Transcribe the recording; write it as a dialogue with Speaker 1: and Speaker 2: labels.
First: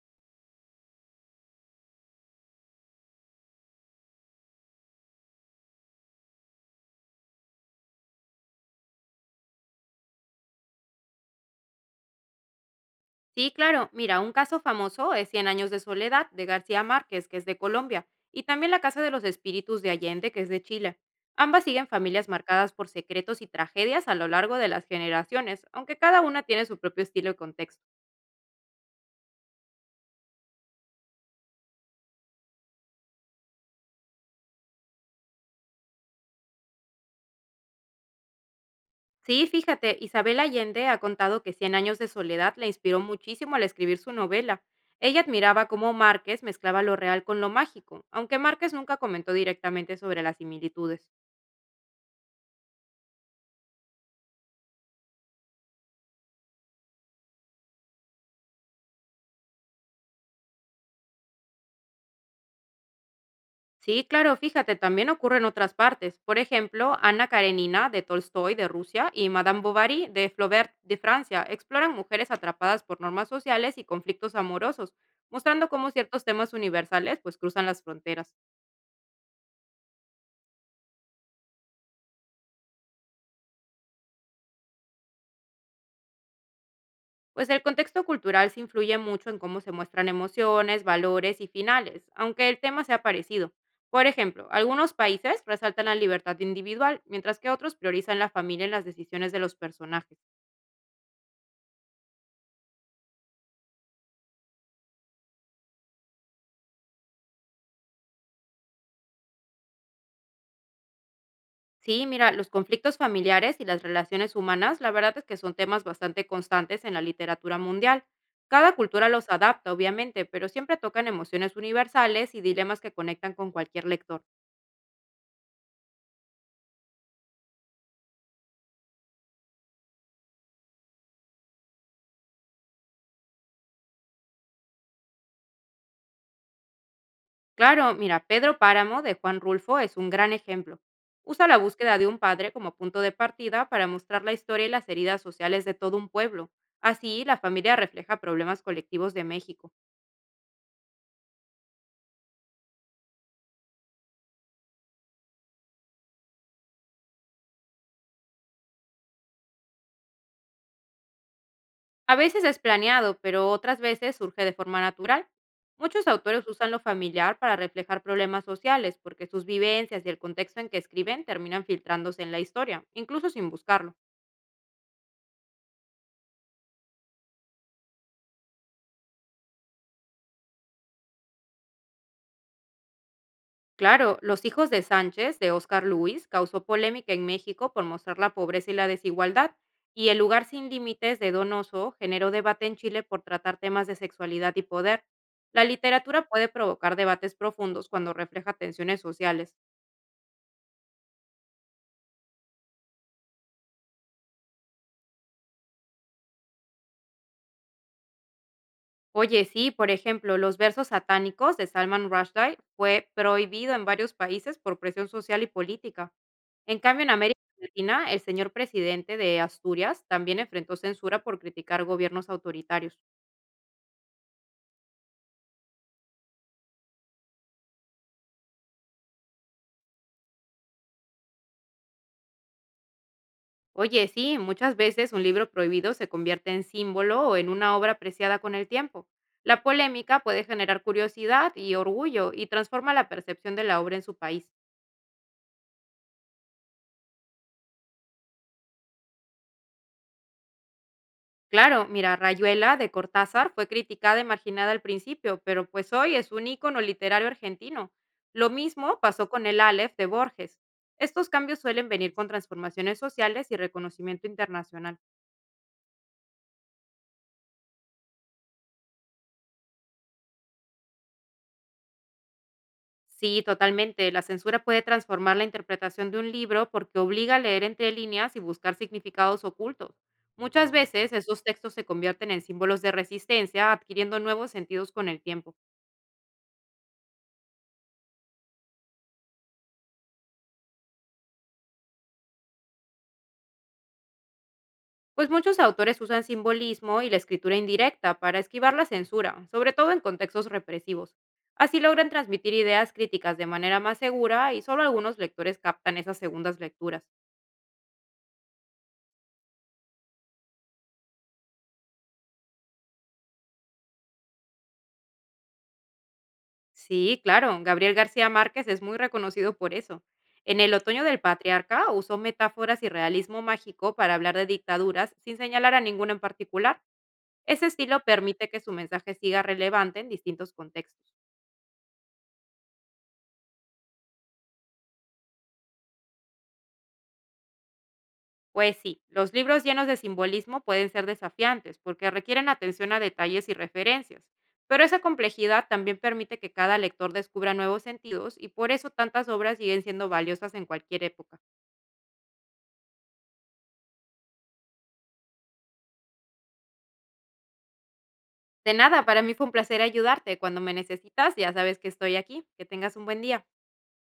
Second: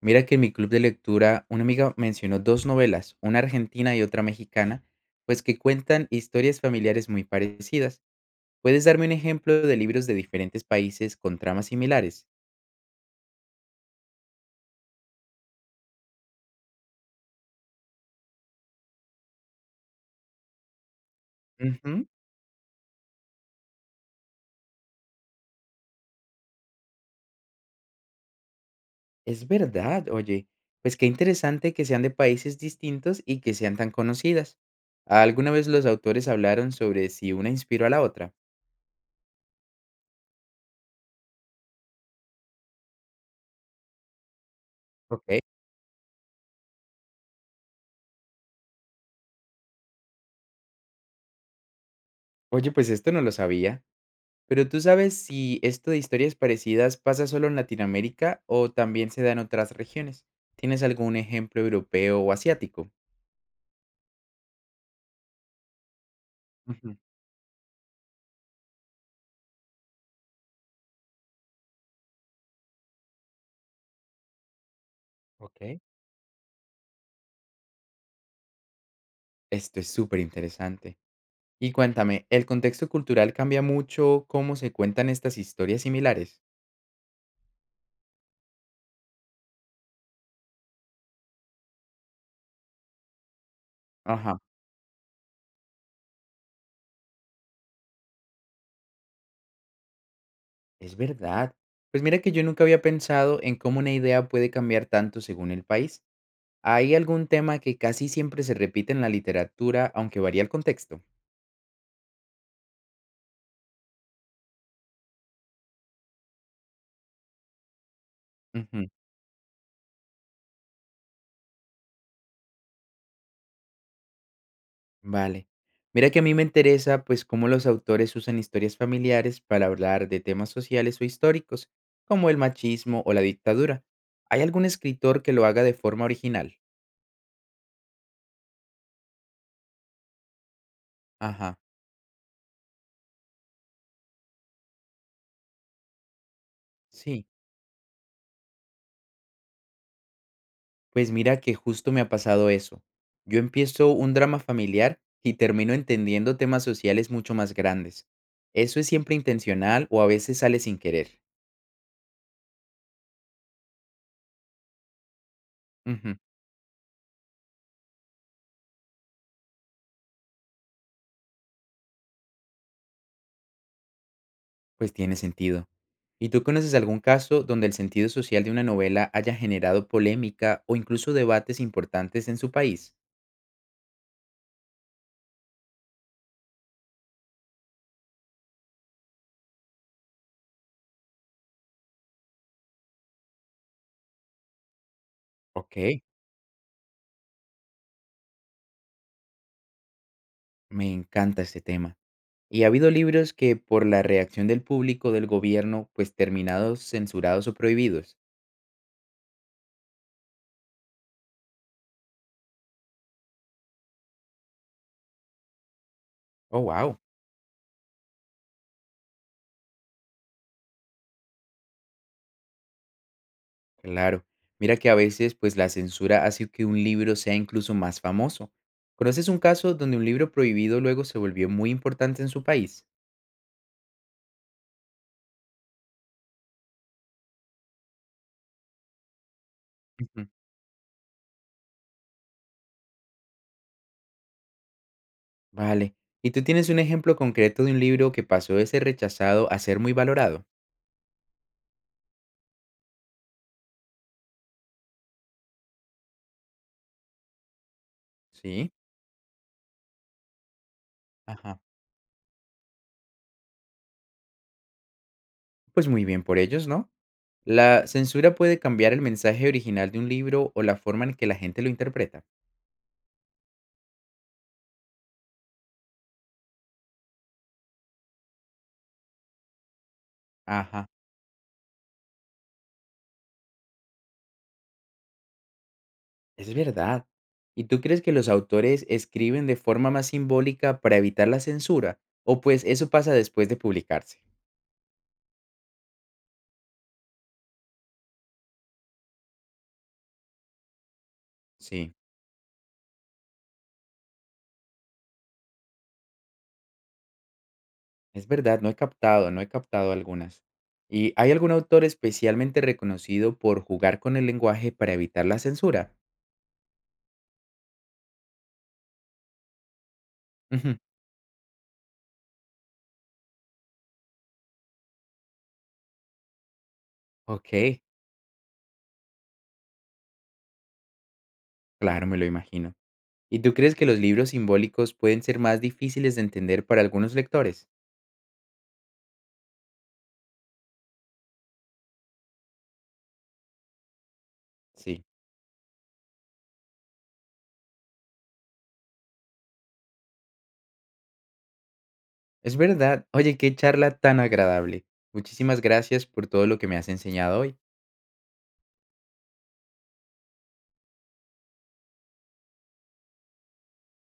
Speaker 1: Mira que en mi club de lectura una amiga mencionó dos novelas, una argentina y otra mexicana, pues que cuentan historias familiares muy parecidas. ¿Puedes darme un ejemplo de libros de diferentes países con tramas similares?
Speaker 2: Sí, claro. Mira, un caso famoso es Cien años de soledad de García Márquez, que es de Colombia, y también La Casa de los Espíritus de Allende, que es de Chile. Ambas siguen
Speaker 1: Ujú.
Speaker 2: familias marcadas por secretos y tragedias a lo largo de las generaciones, aunque cada una tiene su propio estilo y contexto.
Speaker 1: Es verdad, oye, pues qué interesante que sean de países distintos y que sean tan conocidas. ¿Alguna vez los autores hablaron sobre si una inspiró a la otra?
Speaker 2: Sí, fíjate, Isabel Allende ha contado que Cien años de soledad la inspiró muchísimo al escribir su novela. Ella
Speaker 1: Ok.
Speaker 2: admiraba cómo Márquez mezclaba lo real con lo mágico, aunque Márquez nunca comentó directamente sobre las similitudes.
Speaker 1: Oye, pues esto no lo sabía. Pero, ¿tú sabes si esto de historias parecidas pasa solo en Latinoamérica o también se da en otras regiones? ¿Tienes algún ejemplo europeo o asiático?
Speaker 2: Sí, claro, fíjate, también ocurre en otras partes. Por
Speaker 1: Ujú.
Speaker 2: ejemplo, Ana Karenina de Tolstoy de Rusia y Madame Bovary de Flaubert de Francia exploran mujeres atrapadas por normas sociales y conflictos amorosos, mostrando
Speaker 1: Ok.
Speaker 2: cómo ciertos temas universales pues cruzan las fronteras.
Speaker 1: Esto es súper interesante. Y cuéntame, ¿el contexto cultural cambia mucho cómo se cuentan estas historias similares?
Speaker 2: Pues el contexto cultural se influye mucho en cómo se muestran emociones, valores y finales, aunque el tema sea parecido. Por
Speaker 1: Ajá,
Speaker 2: ejemplo, algunos países resaltan la libertad individual, mientras que otros priorizan la familia en las decisiones de los personajes.
Speaker 1: es verdad. Pues mira que yo nunca había pensado en cómo una idea puede cambiar tanto según el país. ¿Hay algún tema que casi siempre se repite en la literatura, aunque varía el contexto?
Speaker 2: Sí, mira, los conflictos familiares y las relaciones humanas, la verdad es que son temas bastante constantes en la literatura mundial. Cada
Speaker 1: Ujú.
Speaker 2: cultura los adapta, obviamente, pero siempre tocan emociones universales y dilemas que conectan con cualquier lector.
Speaker 1: Vale. Mira que a mí me interesa, pues, cómo los autores usan historias familiares para hablar de temas sociales o históricos, como el machismo o la dictadura. ¿Hay algún escritor que lo haga de forma original?
Speaker 2: Claro, mira, Pedro Páramo de Juan Rulfo es un gran ejemplo. Usa
Speaker 1: Ajá,
Speaker 2: la búsqueda de un padre como punto de partida para mostrar la historia y las heridas sociales de todo un pueblo. Así,
Speaker 1: sí.
Speaker 2: la familia refleja problemas colectivos de México.
Speaker 1: Pues mira que justo me ha pasado eso. Yo empiezo un drama familiar y termino entendiendo temas sociales mucho más grandes. ¿Eso es siempre intencional o a veces sale sin querer?
Speaker 2: A veces es planeado, pero otras veces surge de forma natural. Muchos
Speaker 1: Ujú.
Speaker 2: autores usan lo familiar para reflejar problemas sociales, porque sus vivencias y el contexto en que escriben terminan filtrándose en la historia, incluso sin buscarlo.
Speaker 1: Pues tiene sentido. ¿Y tú conoces algún caso donde el sentido social de una novela haya generado polémica o incluso debates importantes en su país?
Speaker 2: Claro, Los hijos de Sánchez, de Oscar Luis, causó polémica en México por mostrar la pobreza y la desigualdad, y El lugar sin límites, de Donoso, generó debate en Chile por tratar temas de sexualidad y poder. La
Speaker 1: Ok.
Speaker 2: literatura puede provocar debates profundos cuando refleja tensiones sociales.
Speaker 1: Me encanta este tema. ¿Y ha habido libros que por la reacción del público, o del gobierno, pues terminados censurados o prohibidos?
Speaker 2: Oye, sí, por ejemplo, los versos satánicos de Salman Rushdie fue prohibido en varios países por presión social y política.
Speaker 1: Oh,
Speaker 2: En
Speaker 1: wow.
Speaker 2: cambio, en América Latina, el señor presidente de Asturias también enfrentó censura por criticar gobiernos autoritarios.
Speaker 1: Claro. Mira que a veces pues la censura hace que un libro sea incluso más famoso. ¿Conoces un caso donde un libro prohibido luego se volvió muy importante en su país?
Speaker 2: Oye, sí, muchas veces un libro prohibido se convierte en símbolo o en una obra apreciada con el tiempo. La polémica puede generar curiosidad y orgullo y transforma la percepción de la obra en su país.
Speaker 1: Vale. ¿Y tú tienes un ejemplo concreto de un libro que pasó de ser rechazado a ser muy valorado?
Speaker 2: Claro, mira, Rayuela de Cortázar fue criticada y marginada al principio, pero pues hoy es un ícono literario argentino. Lo
Speaker 1: Sí.
Speaker 2: mismo pasó con el Aleph de Borges. Estos cambios
Speaker 1: Ajá.
Speaker 2: suelen venir con transformaciones sociales y reconocimiento internacional.
Speaker 1: Pues muy bien por ellos, ¿no? La censura puede cambiar el mensaje original de un libro o la forma en que la gente lo interpreta.
Speaker 2: Sí, totalmente. La censura puede transformar la interpretación de un libro porque obliga a leer entre líneas y buscar significados ocultos. Muchas
Speaker 1: Ajá,
Speaker 2: veces esos textos se convierten en símbolos de resistencia, adquiriendo nuevos sentidos con el tiempo.
Speaker 1: es verdad. ¿Y tú crees que los autores escriben de forma más simbólica para evitar la censura? ¿O pues eso pasa después de publicarse?
Speaker 2: Pues muchos autores usan simbolismo y la escritura indirecta para esquivar la censura, sobre todo en contextos represivos. Así
Speaker 1: Sí.
Speaker 2: logran transmitir ideas críticas de manera más segura y solo algunos lectores captan esas segundas lecturas.
Speaker 1: Es verdad, no he captado algunas. ¿Y hay algún autor especialmente reconocido por jugar con el lenguaje para evitar la censura?
Speaker 2: Sí, claro, Gabriel García Márquez es muy reconocido por eso. En El
Speaker 1: Ujú.
Speaker 2: Otoño del Patriarca usó metáforas y realismo mágico para hablar de dictaduras sin señalar a ninguna en particular. Ese
Speaker 1: Ok,
Speaker 2: estilo permite que su mensaje siga relevante en distintos contextos.
Speaker 1: claro, me lo imagino. ¿Y tú crees que los libros simbólicos pueden ser más difíciles de entender para algunos lectores?
Speaker 2: Pues sí, los libros llenos de simbolismo pueden ser desafiantes porque requieren atención a detalles y referencias, pero esa
Speaker 1: Sí,
Speaker 2: complejidad también permite que cada lector descubra nuevos sentidos y por eso tantas obras siguen siendo valiosas en cualquier época.
Speaker 1: es verdad. Oye, qué charla tan agradable. Muchísimas gracias por todo lo que me has enseñado hoy.
Speaker 2: De nada, para mí fue un placer ayudarte. Cuando me necesitas, ya sabes que estoy aquí. Que tengas un buen día.